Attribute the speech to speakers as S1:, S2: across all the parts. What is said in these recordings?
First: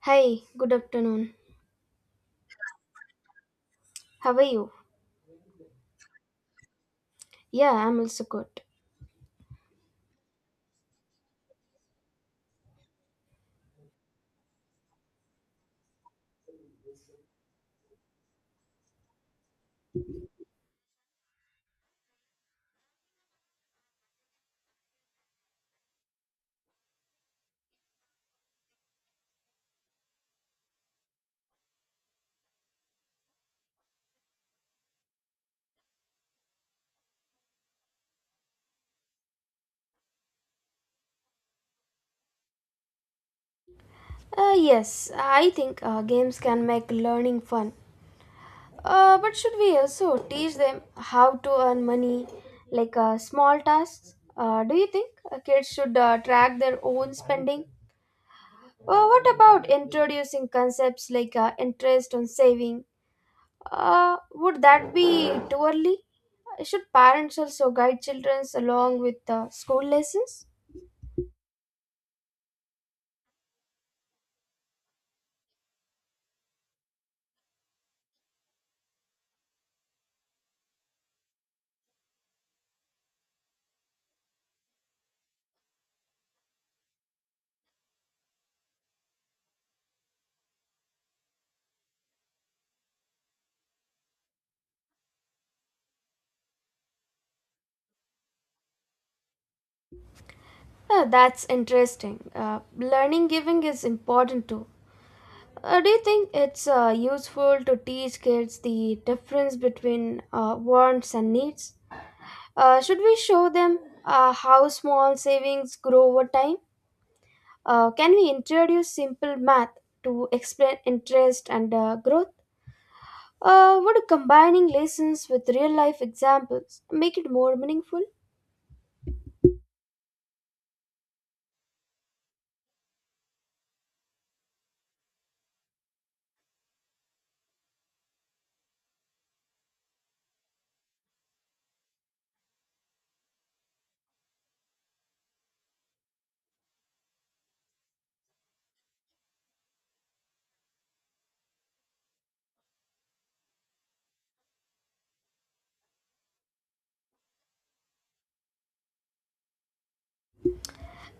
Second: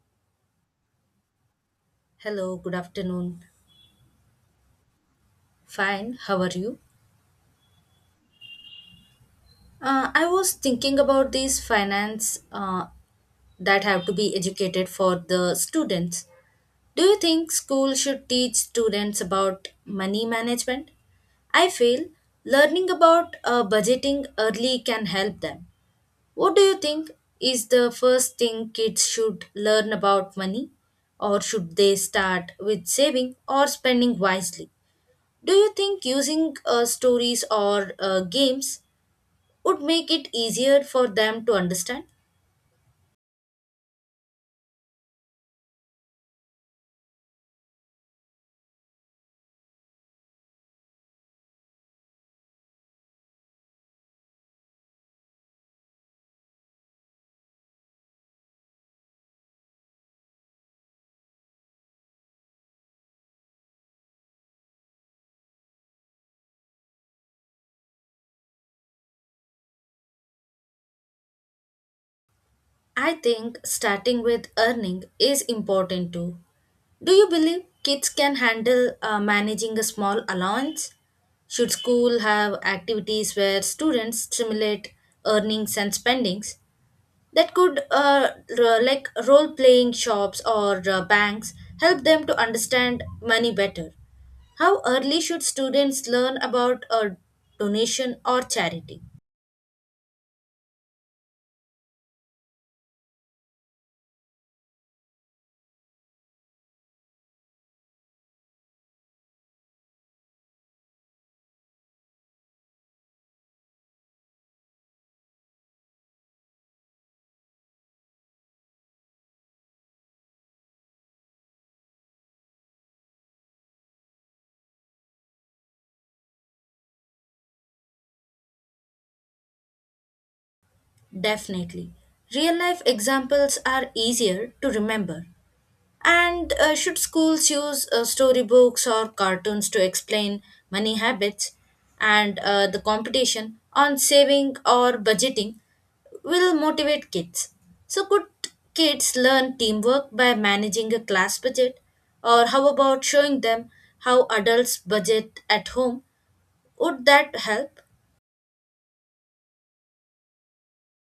S1: Hi, good afternoon.
S2: Hello, good afternoon.
S1: How are you?
S2: Fine, how are you?
S1: Yeah, I'm also good.
S2: I was thinking about these finance that have to be educated for the students. Do you think school should teach students about money management? I feel learning about budgeting early can help them. What do you think is the first thing kids should learn about money? Or should they start with saving or spending wisely? Do you think using stories or games would make it easier for them to understand?
S1: Yes, I think games can make learning fun. But should we also teach them how to earn money, like small tasks? Do you think kids should track their own spending? Well, what about introducing concepts like interest on saving? Would that be too early? Should parents also guide children along with school lessons?
S2: I think starting with earning is important too. Do you believe kids can handle managing a small allowance? Should school have activities where students simulate earnings and spendings? That could like role playing shops or banks help them to understand money better. How early should students learn about a donation or charity?
S1: That's interesting. Learning giving is important too. Do you think it's useful to teach kids the difference between wants and needs? Should we show them how small savings grow over time? Can we introduce simple math to explain interest and growth? Would combining lessons with real life examples make it more meaningful?
S2: Definitely, real life examples are easier to remember. And should schools use storybooks or cartoons to explain money habits, and the competition on saving or budgeting will motivate kids? So, could kids learn teamwork by managing a class budget? Or, how about showing them how adults budget at home? Would that help?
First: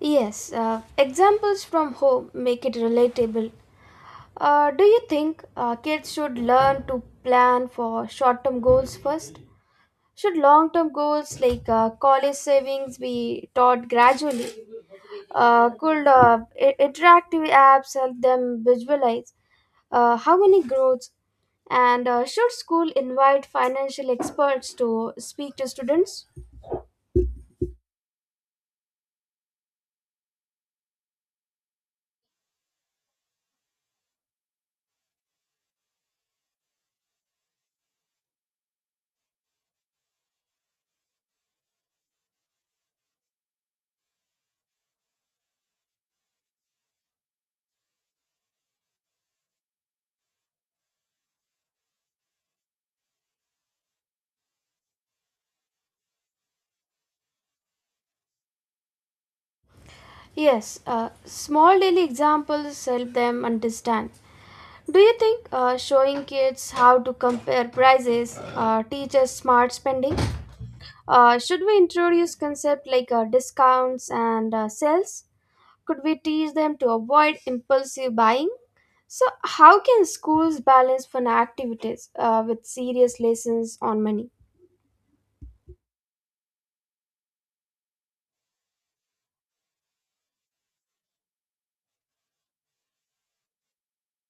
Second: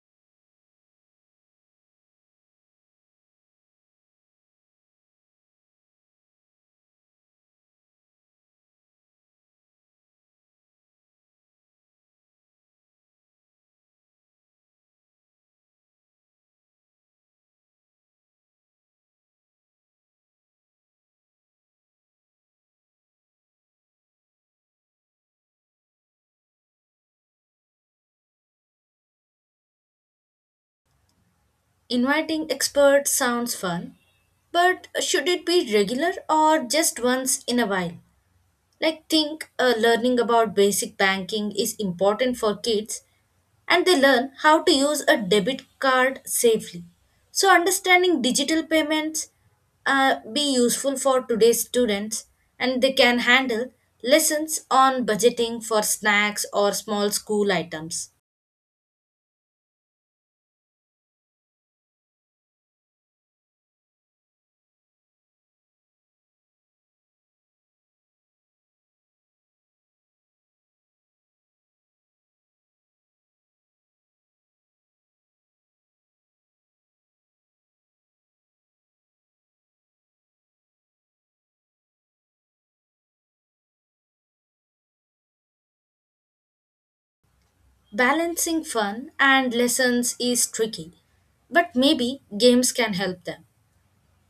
S1: Yes, examples from home make it relatable. Do you think kids should learn to plan for short term goals first? Should long term goals like college savings be taught gradually? Could interactive apps help them visualize how money grows? And should school invite financial experts to speak to students?
S2: Inviting experts sounds fun, but should it be regular or just once in a while? Like, think learning about basic banking is important for kids and they learn how to use a debit card safely. So, understanding digital payments be useful for today's students, and they can handle lessons on budgeting for snacks or small school items.
S1: Yes, small daily examples help them understand. Do you think showing kids how to compare prices teaches smart spending? Should we introduce concept like discounts and sales? Could we teach them to avoid impulsive buying? So, how can schools balance fun activities with serious lessons on money?
S2: Balancing fun and lessons is tricky, but maybe games can help them.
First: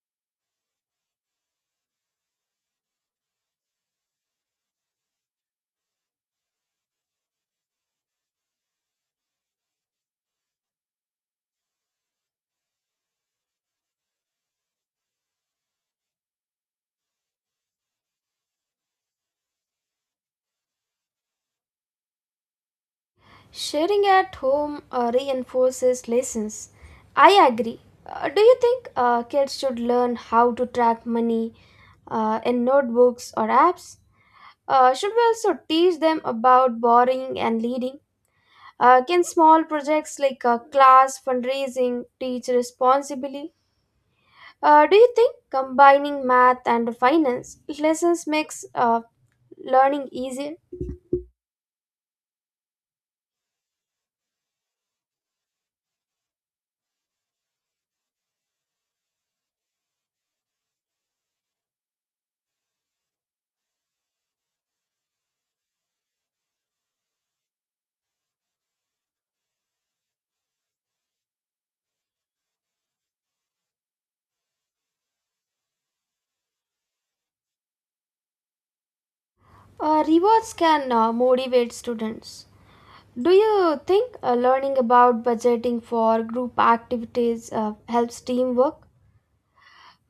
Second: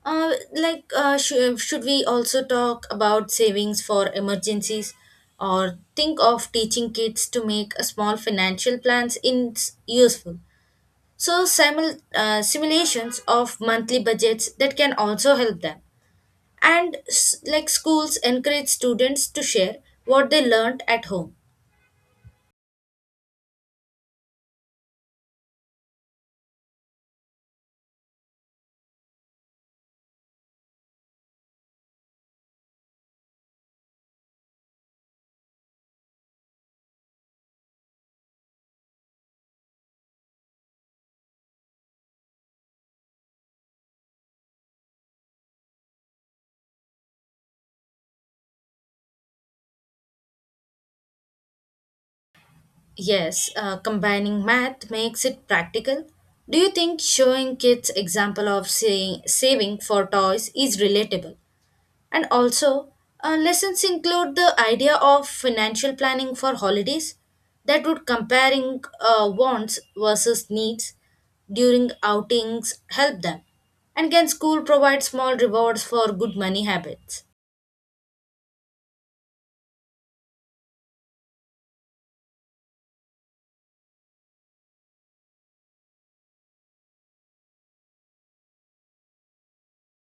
S2: Should we also talk about savings for emergencies, or think of teaching kids to make a small financial plans in useful? So, simulations of monthly budgets that can also help them. And like schools encourage students to share what they learned at home.
S1: Sharing at home reinforces lessons. I agree. Do you think kids should learn how to track money in notebooks or apps? Should we also teach them about borrowing and leading? Can small projects like class fundraising teach responsibly? Do you think combining math and finance lessons makes learning easier?
S2: Yes, combining math makes it practical. Do you think showing kids example of saying, saving for toys is relatable? And also, lessons include the idea of financial planning for holidays, that would comparing wants versus needs during outings help them. And can school provide small rewards for good money habits?
S1: Rewards can motivate students. Do you think learning about budgeting for group activities helps teamwork?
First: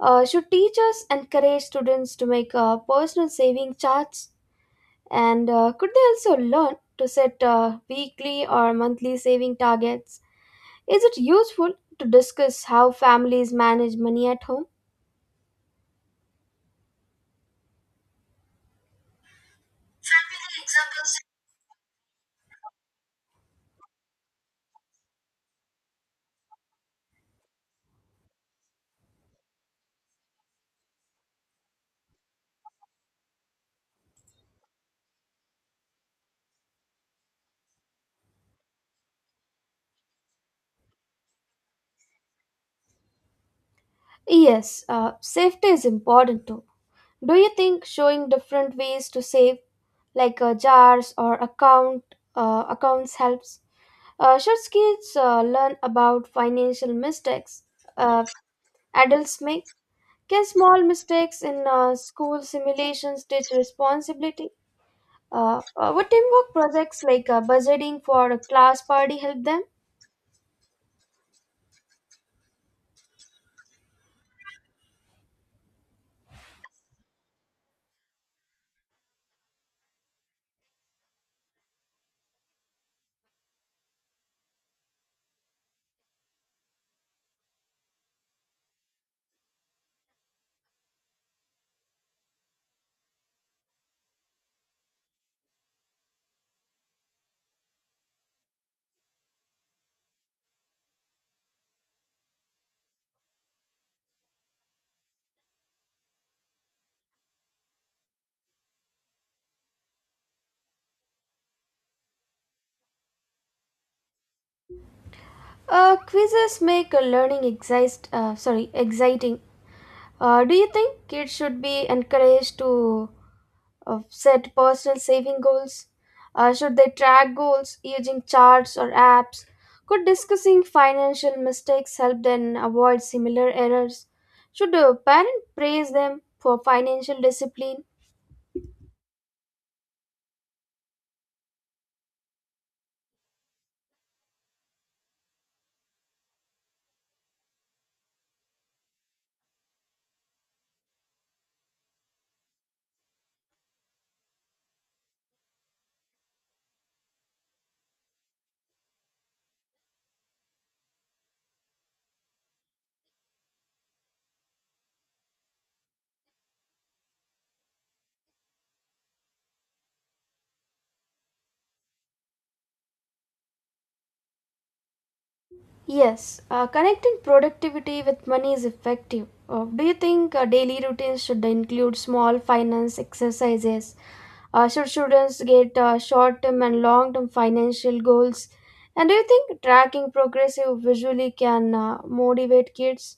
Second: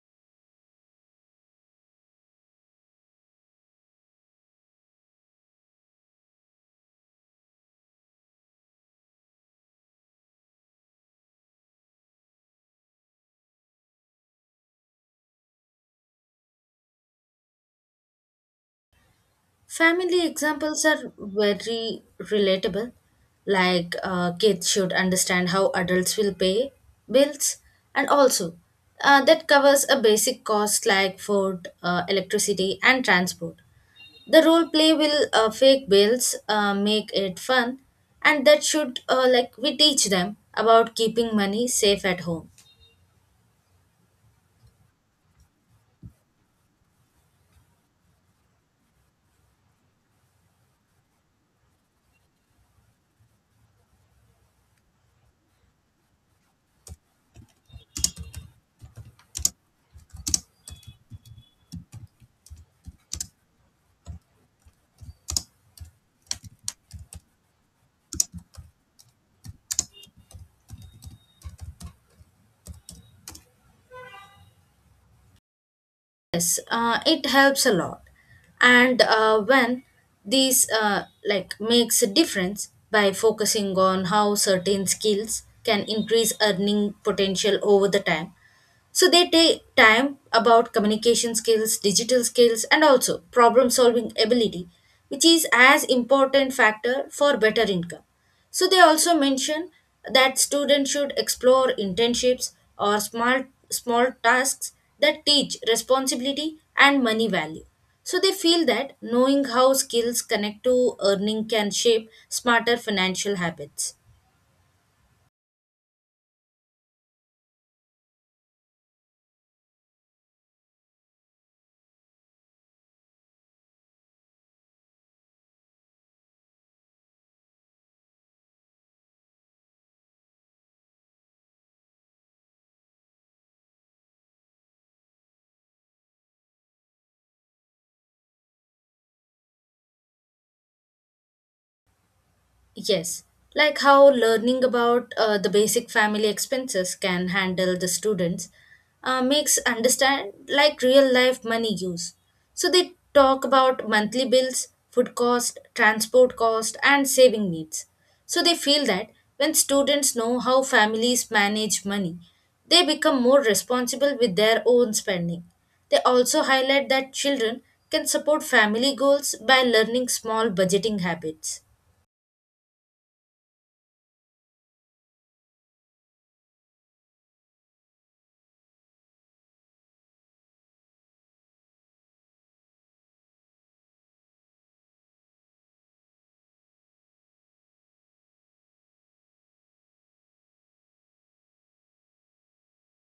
S1: Should teachers encourage students to make personal saving charts? And could they also learn to set weekly or monthly saving targets? Is it useful to discuss how families manage money at home?
S2: Family examples are very relatable. Like kids should understand how adults will pay bills, and also that covers a basic cost like food, electricity, and transport. The role play will fake bills make it fun, and that should like we teach them about keeping money safe at home.
S1: Yes, safety is important too. Do you think showing different ways to save, like jars or accounts, helps? Should kids learn about financial mistakes uh, adults make? Can small mistakes in school simulations teach responsibility? What teamwork projects like budgeting for a class party help them?
S2: Yes, it helps a lot. And when these like makes a difference by focusing on how certain skills can increase earning potential over the time. So they take time about communication skills, digital skills, and also problem solving ability, which is as important factor for better income. So they also mention that students should explore internships or small tasks that teach responsibility and money value. So they feel that knowing how skills connect to earning can shape smarter financial habits.
S1: Quizzes make learning exciting. Do you think kids should be encouraged to set personal saving goals? Should they track goals using charts or apps? Could discussing financial mistakes help them avoid similar errors? Should a parent praise them for financial discipline?
S2: Yes, like how learning about the basic family expenses can handle the students makes understand like real life money use. So they talk about monthly bills, food cost, transport cost, and saving needs. So they feel that when students know how families manage money, they become more responsible with their own spending. They also highlight that children can support family goals by learning small budgeting habits.
S1: Yes, connecting productivity with money is effective. Do you think daily routines should include small finance exercises? Should students get short term and long term financial goals? And do you think tracking progressive visually can motivate kids?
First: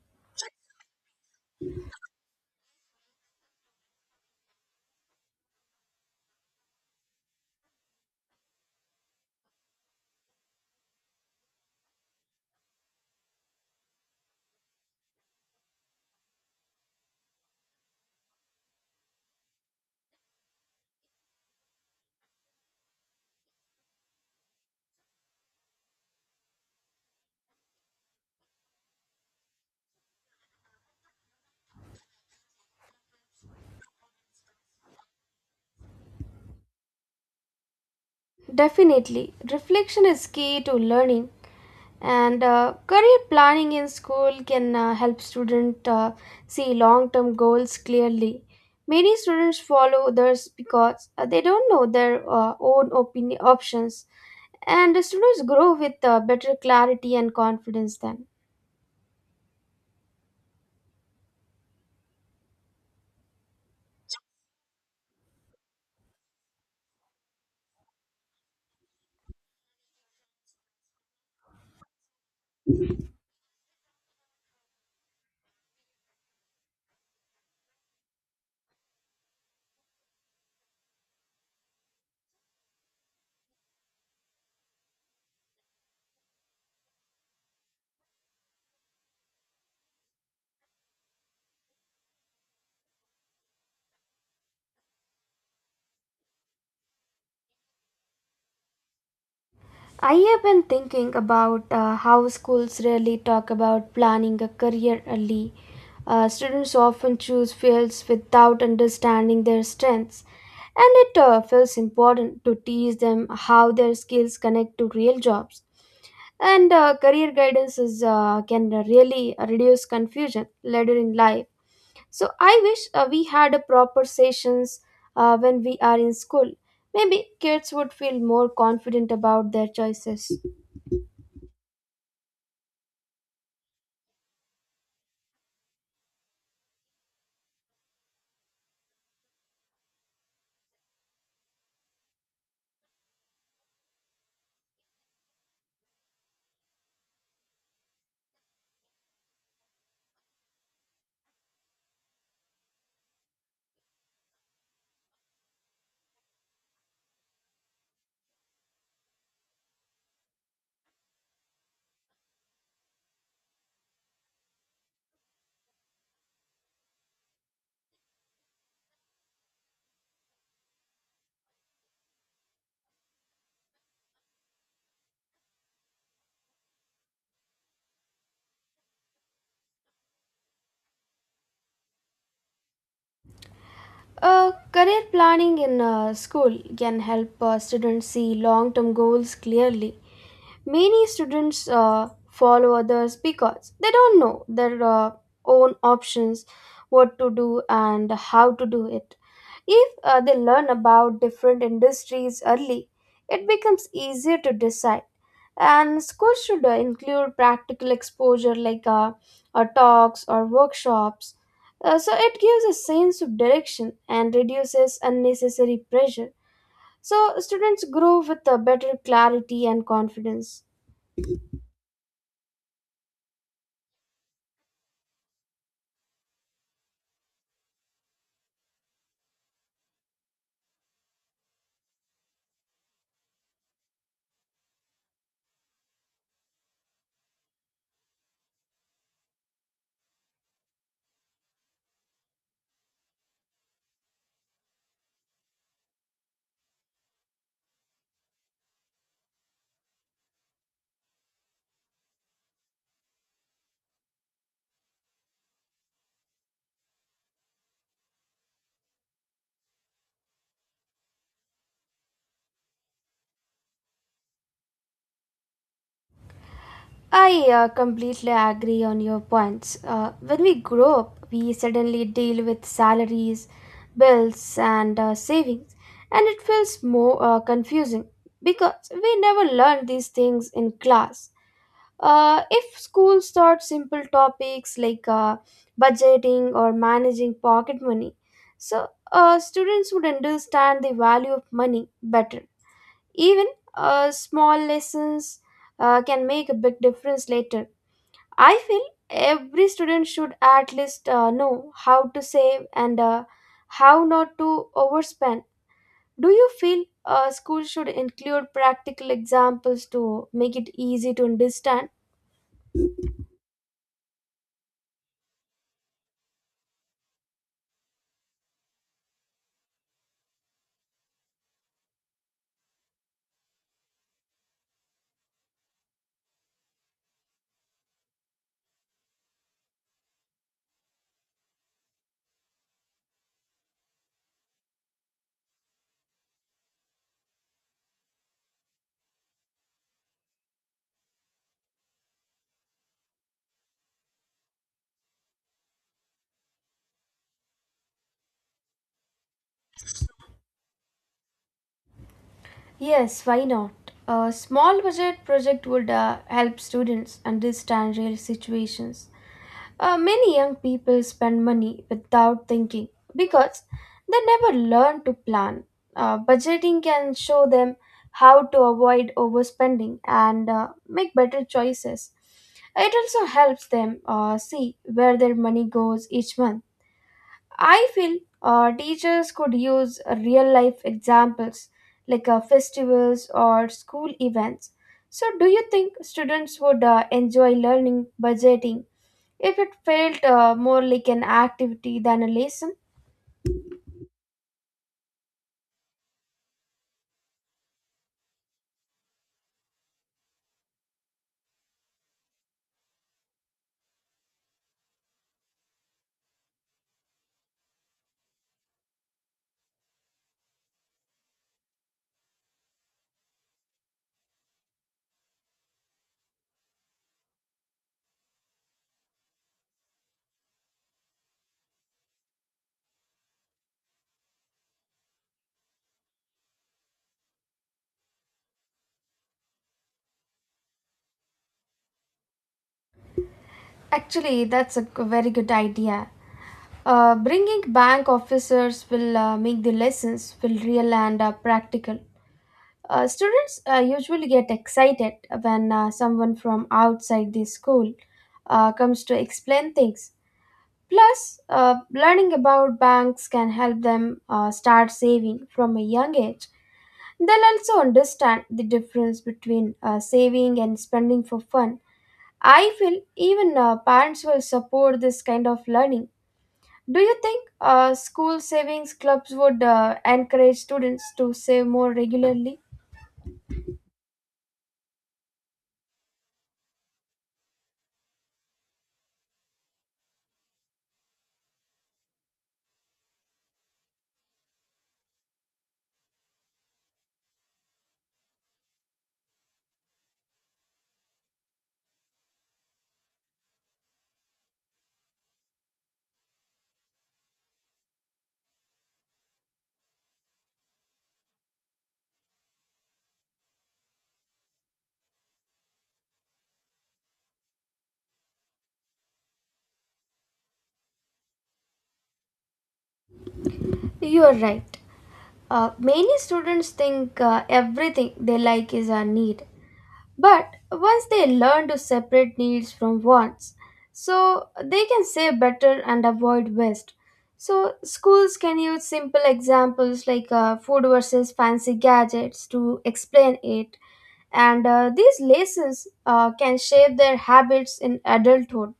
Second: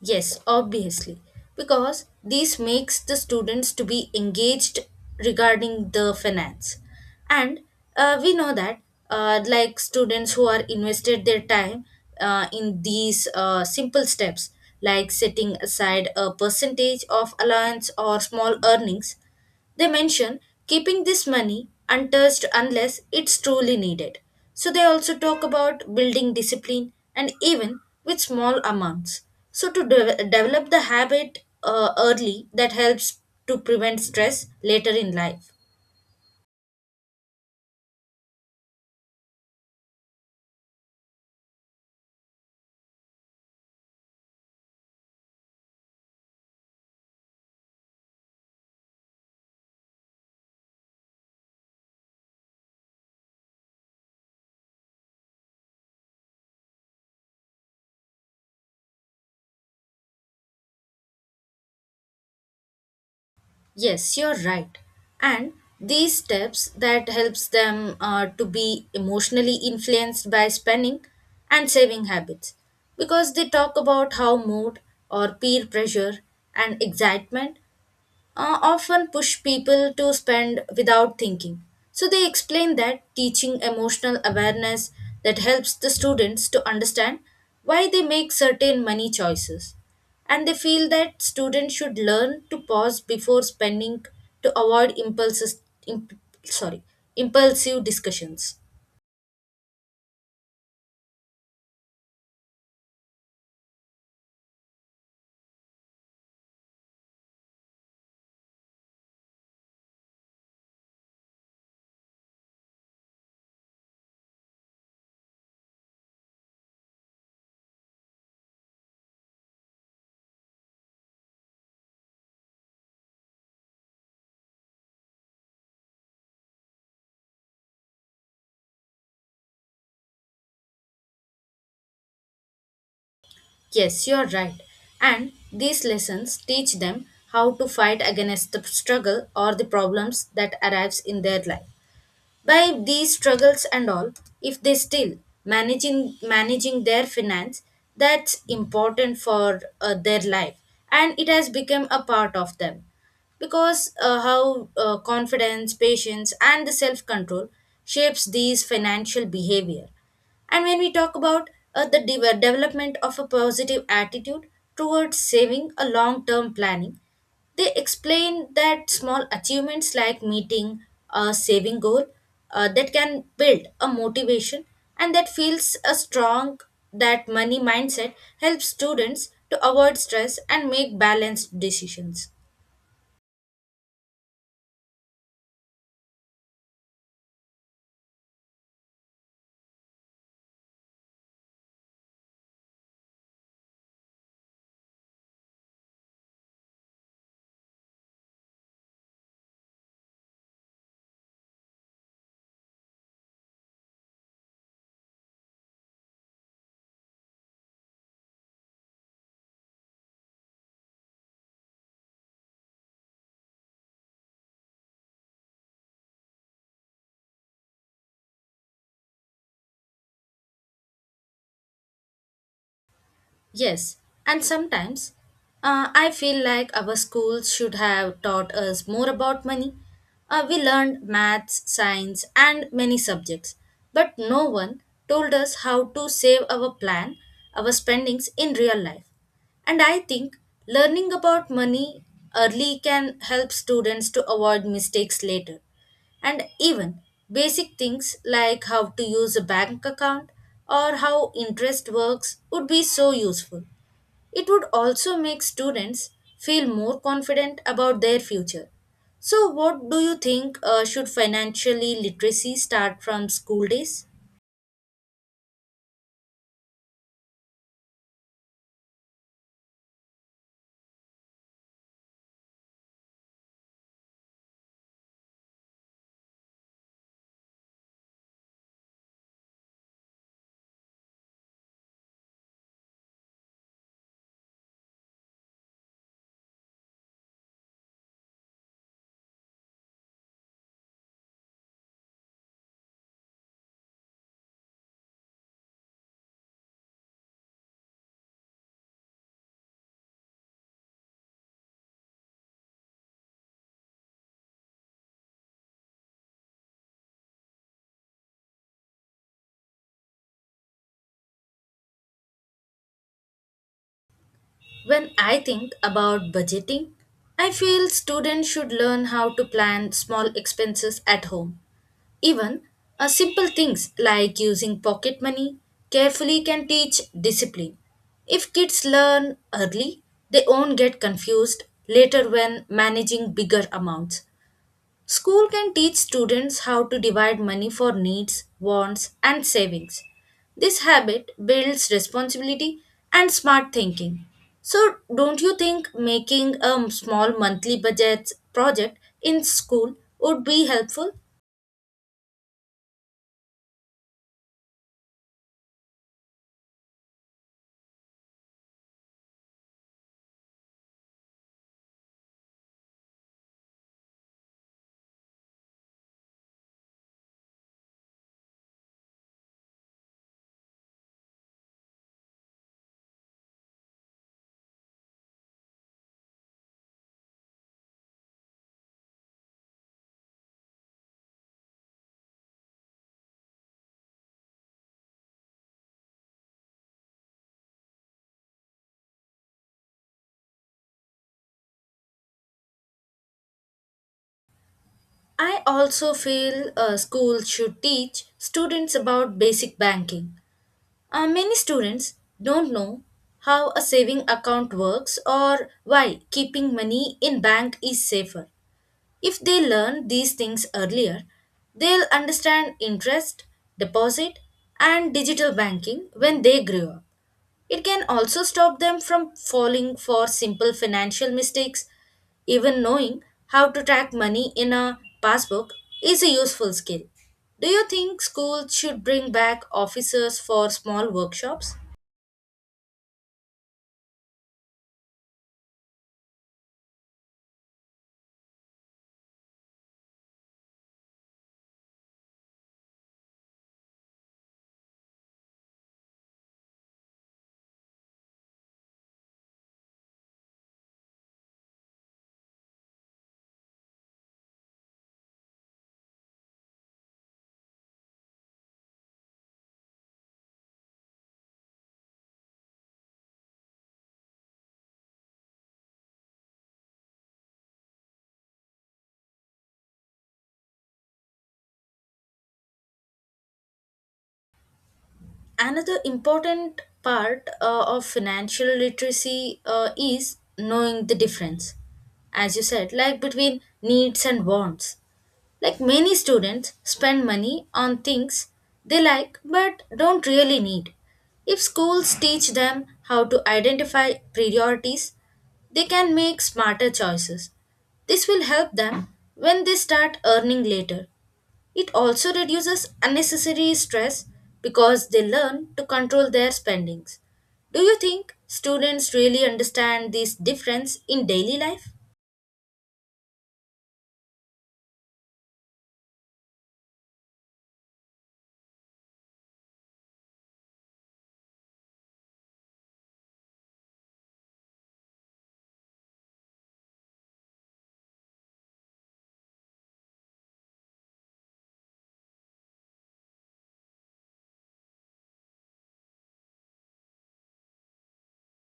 S2: Yes, obviously, because this makes the students to be engaged regarding the finance, and we know that like students who are invested their time in these simple steps, like setting aside a percentage of allowance or small earnings, they mention keeping this money untouched unless it's truly needed. So they also talk about building discipline and even with small amounts. So to develop the habit early that helps to prevent stress later in life.
S1: Definitely, reflection is key to learning, and career planning in school can help students see long term goals clearly. Many students follow others because they don't know their own opinion options, and the students grow with better clarity and confidence then.
S2: Yes, you're right. And these steps that helps them to be emotionally influenced by spending and saving habits, because they talk about how mood or peer pressure and excitement often push people to spend without thinking. So they explain that teaching emotional awareness that helps the students to understand why they make certain money choices. And they feel that students should learn to pause before spending to avoid impulses, imp, sorry, impulsive discussions.
S1: I have been thinking about how schools rarely talk about planning a career early. Students often choose fields without understanding their strengths, and it feels important to teach them how their skills connect to real jobs. And career guidance can really reduce confusion later in life. So I wish we had a proper sessions when we are in school. Maybe kids would feel more confident about their choices.
S2: Yes, you're right. And these lessons teach them how to fight against the struggle or the problems that arrives in their life. By these struggles and all, if they still managing their finance, that's important for their life, and it has become a part of them, because how confidence, patience, and the self control shapes these financial behavior. And when we talk about the development of a positive attitude towards saving a long term planning, they explain that small achievements like meeting a saving goal that can build a motivation, and that feels a strong that money mindset helps students to avoid stress and make balanced decisions.
S1: Career planning in school can help students see long term goals clearly. Many students follow others because they don't know their own options, what to do, and how to do it. If they learn about different industries early, it becomes easier to decide. And schools should include practical exposure like talks or workshops. So it gives a sense of direction and reduces unnecessary pressure. So students grow with a better clarity and confidence.
S2: Yes, and sometimes I feel like our schools should have taught us more about money. We learned maths, science, and many subjects, but no one told us how to save our plan, our spendings in real life. And I think learning about money early can help students to avoid mistakes later, and even basic things like how to use a bank account or how interest works would be so useful. It would also make students feel more confident about their future. So, what do you think, should financially literacy start from school days?
S1: I completely agree on your points. When we grow up, we suddenly deal with salaries, bills, and savings, and it feels more confusing because we never learn these things in class. If schools taught simple topics like budgeting or managing pocket money, so students would understand the value of money better. Even small lessons can make a big difference later. I feel every student should at least know how to save and how not to overspend. Do you feel school should include practical examples to make it easy to understand?
S2: When I think about budgeting, I feel students should learn how to plan small expenses at home. Even simple things like using pocket money carefully can teach discipline. If kids learn early, they won't get confused later when managing bigger amounts. School can teach students how to divide money for needs, wants, and savings. This habit builds responsibility and smart thinking. So, don't you think making a small monthly budget project in school would be helpful?
S1: Yes, why not? A small budget project would help students understand real situations. Many young people spend money without thinking because they never learn to plan. Budgeting can show them how to avoid overspending and make better choices. It also helps them see where their money goes each month. I feel teachers could use real life examples like festivals or school events. So, do you think students would enjoy learning budgeting if it felt more like an activity than a lesson?
S2: I also feel schools should teach students about basic banking. Many students don't know how a saving account works or why keeping money in bank is safer. If they learn these things earlier, they'll understand interest, deposit, and digital banking when they grow up. It can also stop them from falling for simple financial mistakes. Even knowing how to track money in a passbook is a useful skill. Do you think schools should bring back officers for small workshops?
S1: Actually, that's a very good idea. Bringing bank officers will make the lessons feel real and practical. Students usually get excited when someone from outside the school comes to explain things. Plus, learning about banks can help them start saving from a young age. They'll also understand the difference between saving and spending for fun. I feel even parents will support this kind of learning. Do you think school savings clubs would encourage students to save more regularly?
S2: Another important part of financial literacy is knowing the difference, as you said, like between needs and wants. Like many students spend money on things they like but don't really need. If schools teach them how to identify priorities, they can make smarter choices. This will help them when they start earning later. It also reduces unnecessary stress because they learn to control their spendings. Do you think students really understand this difference in daily life?
S1: You're right. Many students think everything they like is a need, but once they learn to separate needs from wants, so they can save better and avoid waste. So schools can use simple examples like food versus fancy gadgets to explain it, and these lessons can shape their habits in adulthood.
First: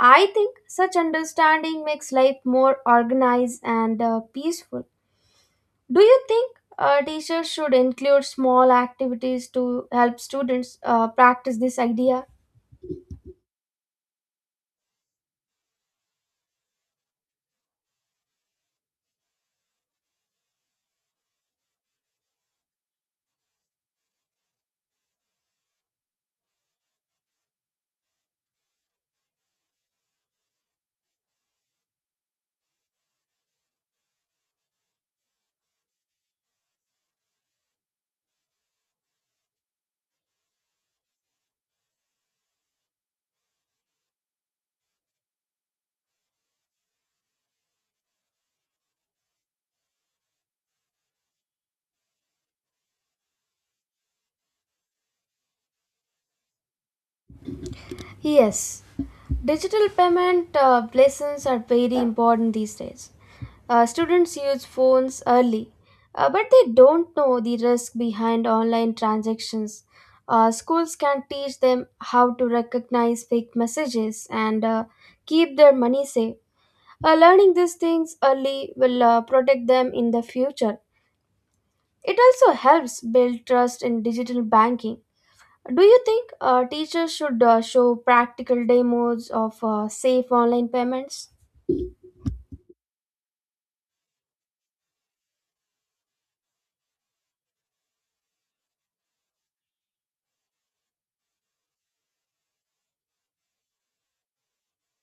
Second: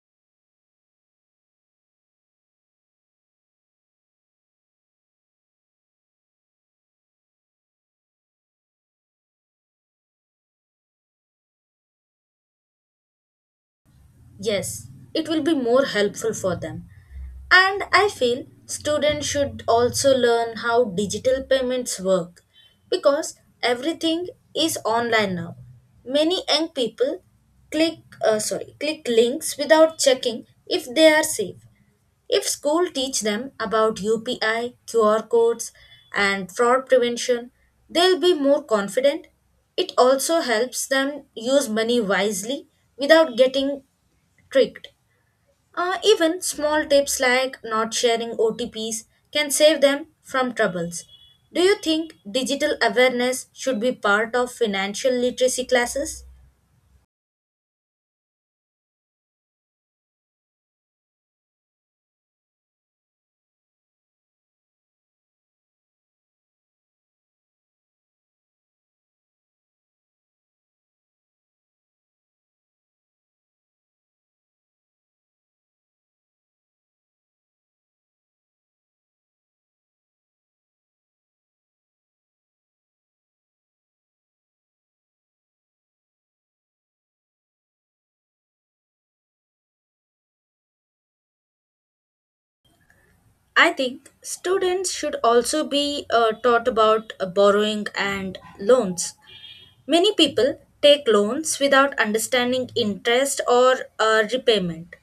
S1: I think such understanding makes life more organized and peaceful. Do you think teachers should include small activities to help students practice this idea?
S2: Yes, it will be more helpful for them. And I feel students should also learn how digital payments work, because everything is online now. Many young people click sorry, click links without checking if they are safe. If school teach them about UPI, QR codes and fraud prevention, they'll be more confident. It also helps them use money wisely without getting tricked. Even small tips like not sharing OTPs can save them from troubles. Do you think digital awareness should be part of financial literacy classes?
S1: Yes, digital payment lessons are very important these days. Students use phones early, but they don't know the risk behind online transactions. Schools can teach them how to recognize fake messages and keep their money safe. Learning these things early will protect them in the future. It also helps build trust in digital banking. Do you think teachers should show practical demos of safe online payments?
S2: I think students should also be taught about borrowing and loans. Many people take loans without understanding interest or repayment.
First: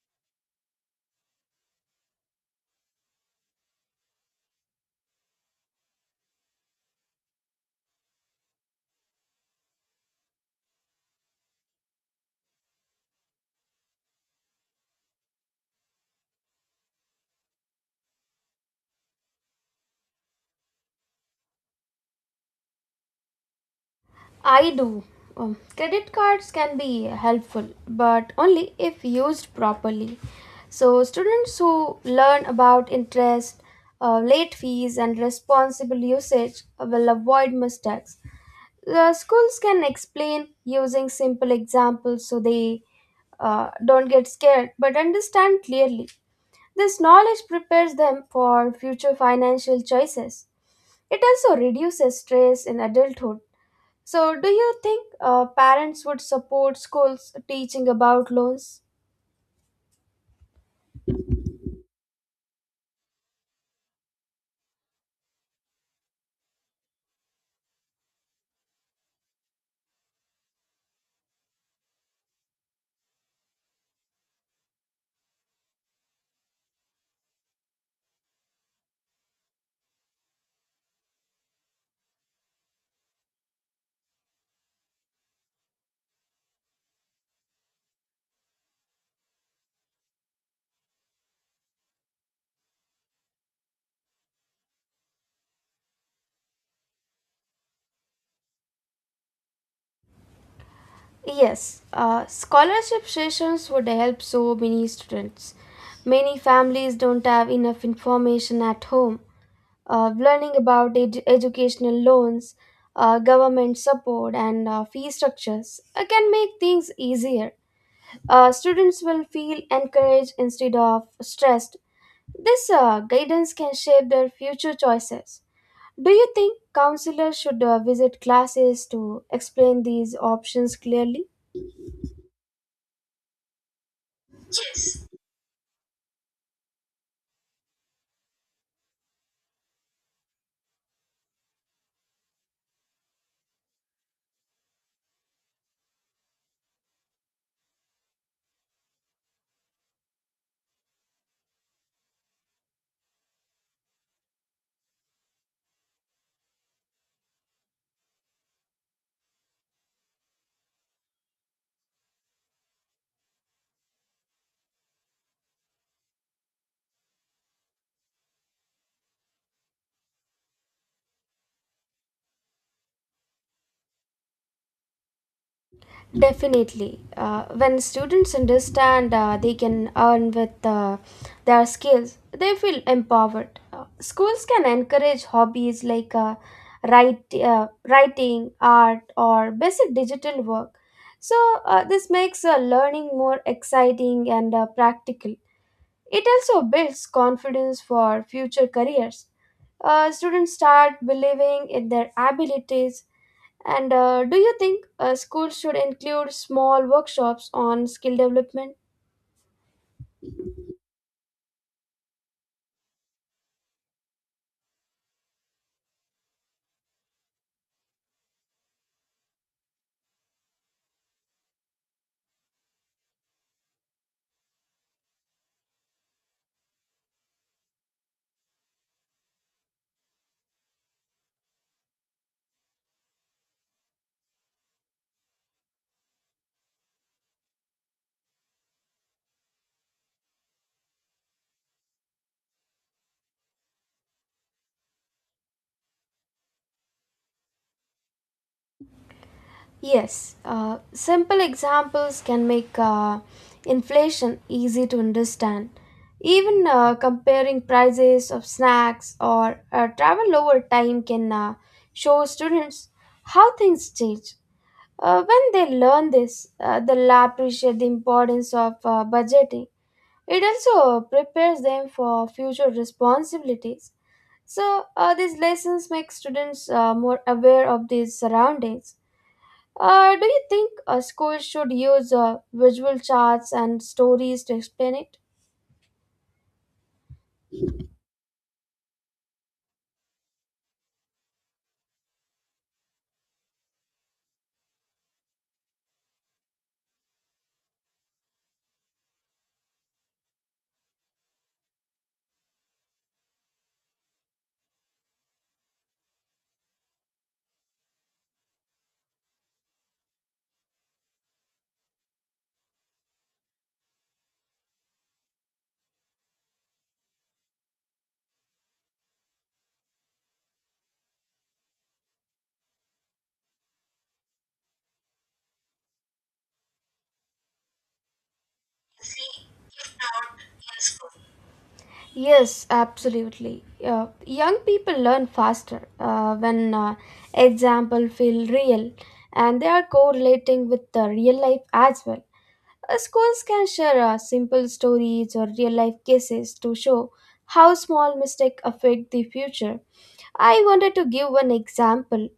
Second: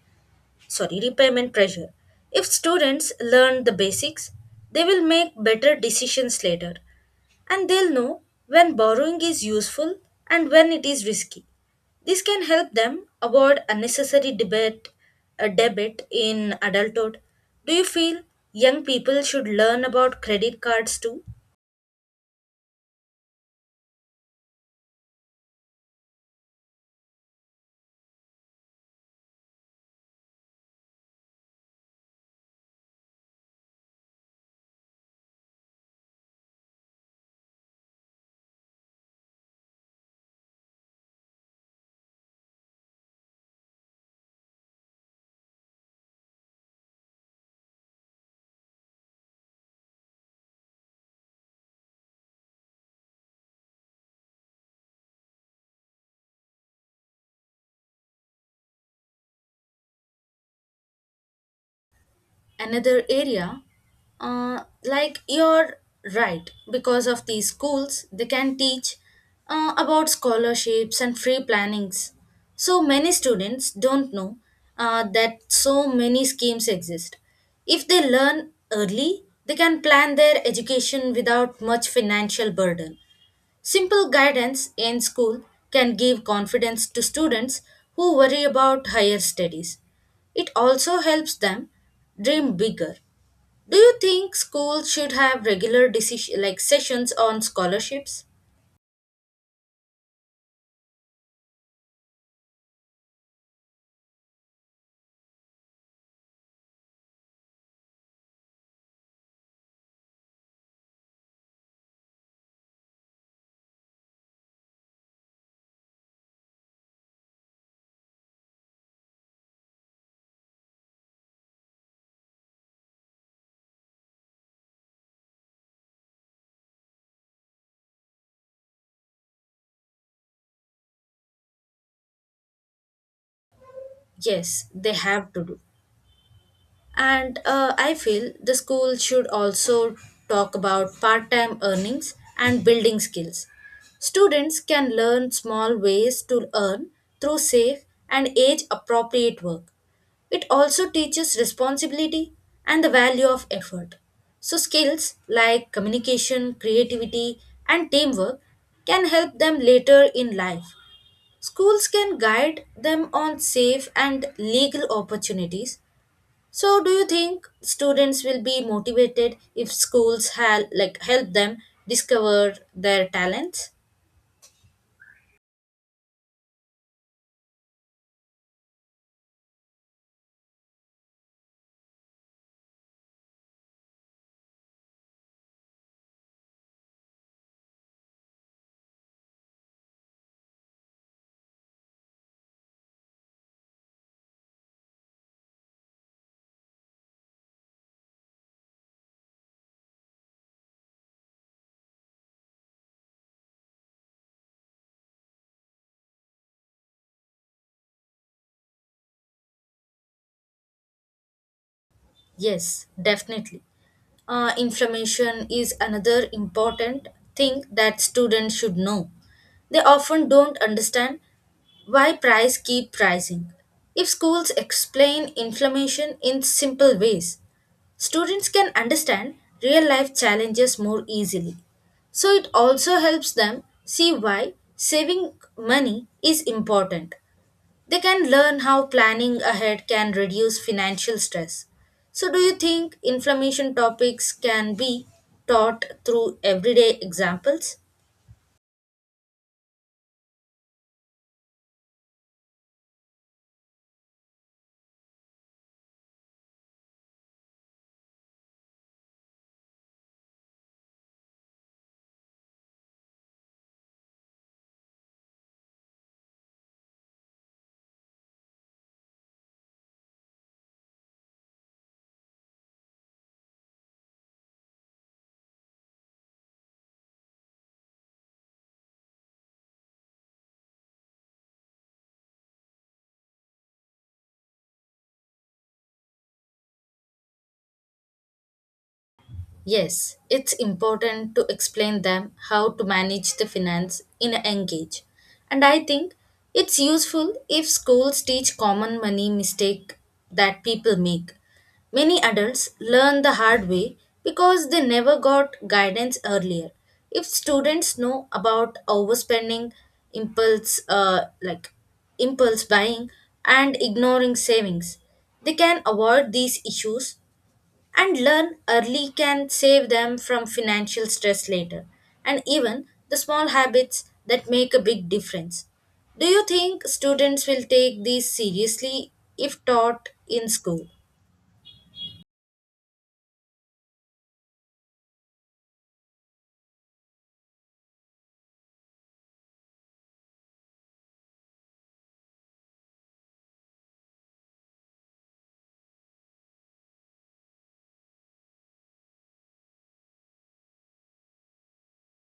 S2: Sorry, repayment pressure. If students learn the basics, they will make better decisions later, and they'll know when borrowing is useful and when it is risky. This can help them avoid unnecessary debit in adulthood. Do you feel young people should learn about credit cards too?
S1: I do. Credit cards can be helpful, but only if used properly. So, students who learn about interest, late fees, and responsible usage will avoid mistakes. The schools can explain using simple examples so they don't get scared but understand clearly. This knowledge prepares them for future financial choices. It also reduces stress in adulthood. So, do you think parents would support schools teaching about loans?
S2: Another area like you're right, because of these schools they can teach about scholarships and free plannings. So many students don't know that so many schemes exist. If they learn early, they can plan their education without much financial burden. Simple guidance in school can give confidence to students who worry about higher studies. It also helps them dream bigger. Do you think schools should have regular decision like sessions on scholarships?
S1: Yes, scholarship sessions would help so many students. Many families don't have enough information at home. Learning about educational loans, government support, and fee structures can make things easier. Students will feel encouraged instead of stressed. This guidance can shape their future choices. Do you think counselors should visit classes to explain these options clearly?
S2: Yes, they have to do. And I feel the school should also talk about part-time earnings and building skills. Students can learn small ways to earn through safe and age-appropriate work. It also teaches responsibility and the value of effort. So, skills like communication, creativity, and teamwork can help them later in life. Schools can guide them on safe and legal opportunities. So, do you think students will be motivated if like help them discover their talents?
S1: Definitely. When students understand they can earn with their skills, they feel empowered. Schools can encourage hobbies like writing, art, or basic digital work. So, this makes learning more exciting and practical. It also builds confidence for future careers. Students start believing in their abilities and do you think schools should include small workshops on skill development?
S2: Yes, definitely. Information is another important thing that students should know. They often don't understand why price keep rising. If schools explain inflammation in simple ways, students can understand real life challenges more easily. So it also helps them see why saving money is important. They can learn how planning ahead can reduce financial stress. So, do you think inflammation topics can be taught through everyday examples?
S1: Yes, simple examples can make inflation easy to understand. Even comparing prices of snacks or travel over time can show students how things change. When they learn this, they'll appreciate the importance of budgeting. It also prepares them for future responsibilities. So, these lessons make students more aware of their surroundings. Do you think schools should use visual charts and stories to explain it?
S2: Yes, it's important to explain them how to manage the finance in a young age. And I think it's useful if schools teach common money mistake that people make. Many adults learn the hard way because they never got guidance earlier. If students know about overspending, impulse like impulse buying and ignoring savings, they can avoid these issues, and learn early can save them from financial stress later, and even the small habits that make a big difference. Do you think students will take these seriously
S1: See,
S2: if
S1: if
S2: taught
S1: not
S2: in
S1: in
S2: school?
S1: school. Yes, absolutely. Young people learn faster when example feel real and they are correlating with the real life as well. Schools can share simple stories or real life cases to show how small mistakes affect the future. I wanted to give one example.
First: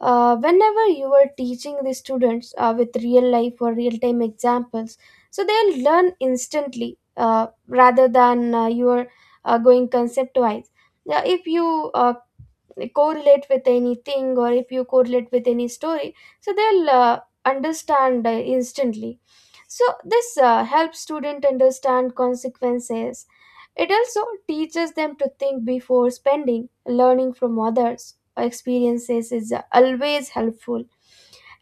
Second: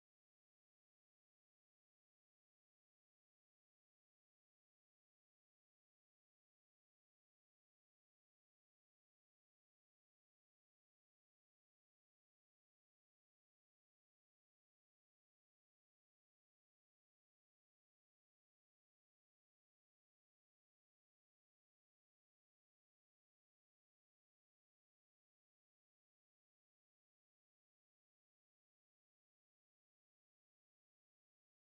S1: Whenever you are teaching the students with real life or real time examples, so they'll learn instantly rather than you going concept wise. Yeah, if you correlate with anything or if you correlate with any story, so they'll understand instantly. So this helps student understand consequences. It also teaches them to think before spending. Learning from others experiences is always helpful.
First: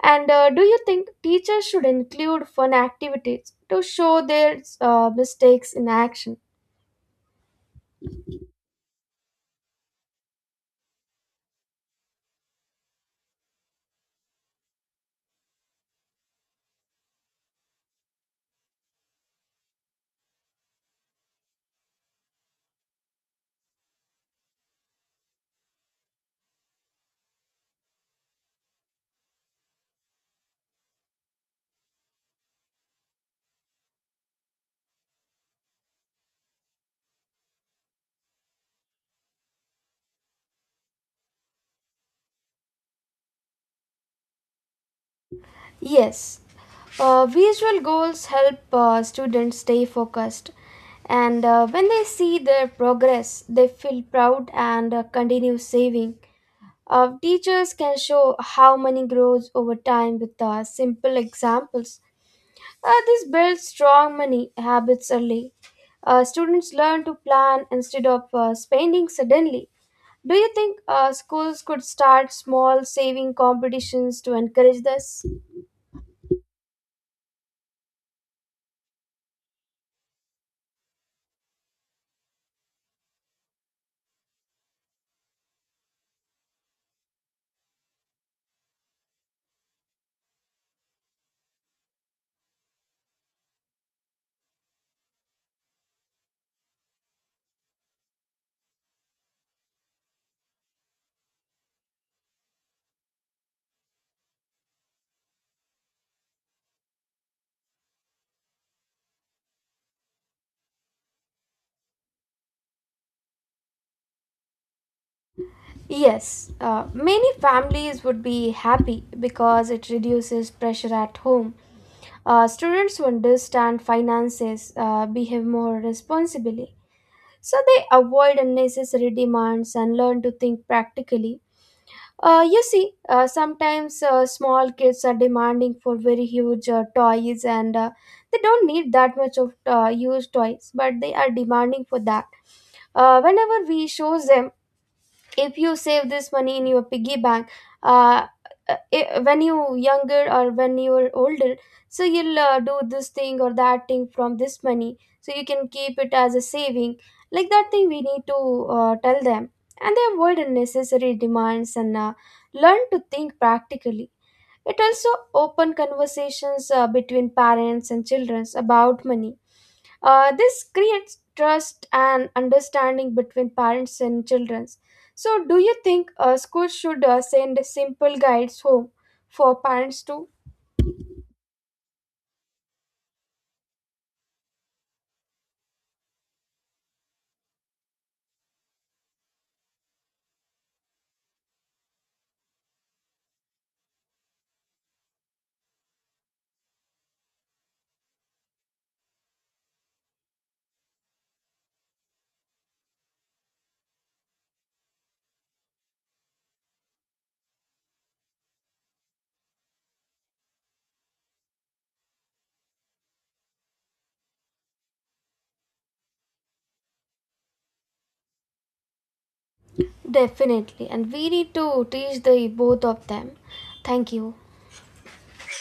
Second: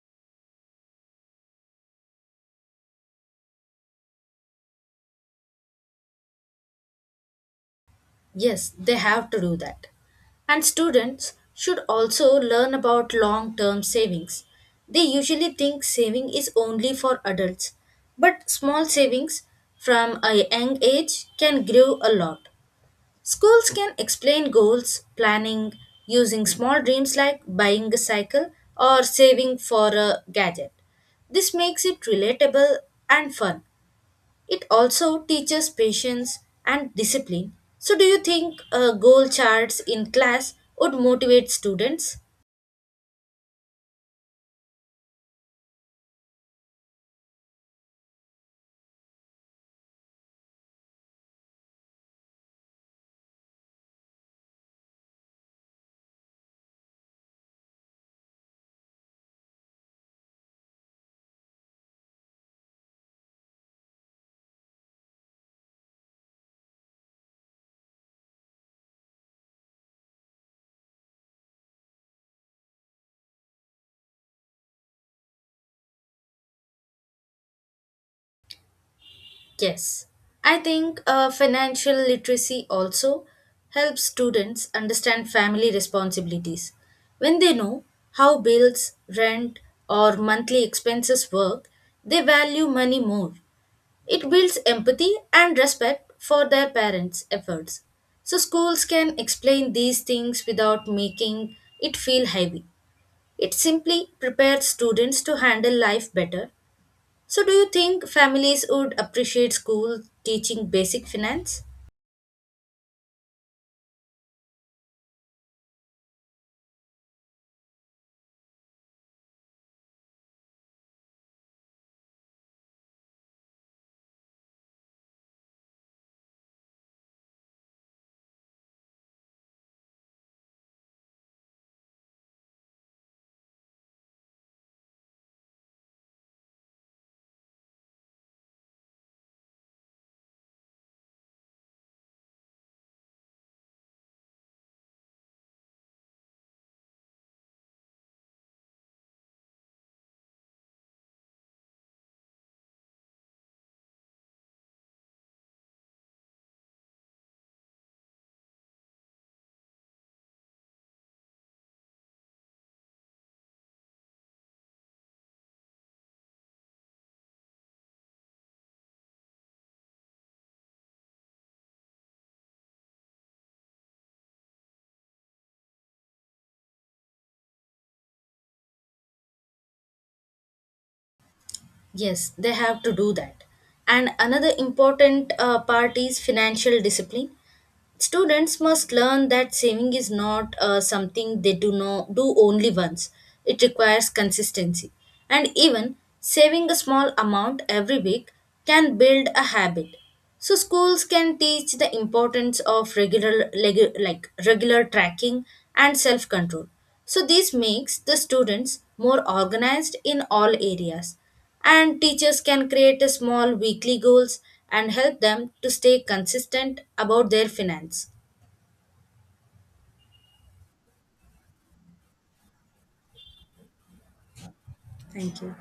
S1: And do you think teachers should include fun activities to show their mistakes in action?
S2: Yes, they have to do that. And students should also learn about long term savings. They usually think saving is only for adults, but small savings from a young age can grow a lot. Schools can explain goals, planning, using small dreams like buying a cycle or saving for a gadget. This makes it relatable and fun. It also teaches patience and discipline. So, do you think goal charts in class would motivate students?
S1: Yes. Visual goals help students stay focused, and when they see their progress, they feel proud and continue saving. Teachers can show how money grows over time with simple examples. This builds strong money habits early. Students learn to plan instead of spending suddenly. Do you think schools could start small saving competitions to encourage this?
S2: Yes, I think financial literacy also helps students understand family responsibilities. When they know how bills, rent, or monthly expenses work, they value money more. It builds empathy and respect for their parents' efforts. So, schools can explain these things without making it feel heavy. It simply prepares students to handle life better. So, do you think families would appreciate school teaching basic finance?
S1: Yes, many families would be happy because it reduces pressure at home. Students who understand finances behave more responsibly, so they avoid unnecessary demands and learn to think practically. You see, sometimes small kids are demanding for very huge toys, and they don't need that much of used toys, but they are demanding for that. Whenever we show them, if you save this money in your piggy bank, uh, when you younger or when you're older, so you'll do this thing or that thing from this money so you can keep it as a saving, like that thing we need to tell them. And they avoid unnecessary demands and learn to think practically. It also open conversations between parents and children about money. This creates trust and understanding between parents and children. So, do you think schools should send simple guides home for parents too?
S2: Yes, they have to do that. And another important part is financial discipline. Students must learn that saving is not something they do not do only once. It requires consistency. And even saving a small amount every week can build a habit. So schools can teach the importance of like regular tracking and self-control. So this makes the students more organized in all areas, and teachers can create a small weekly goals and help them to stay consistent about their finance.
S1: Definitely, and we need to teach the both of them. Thank you.
S2: Thank you.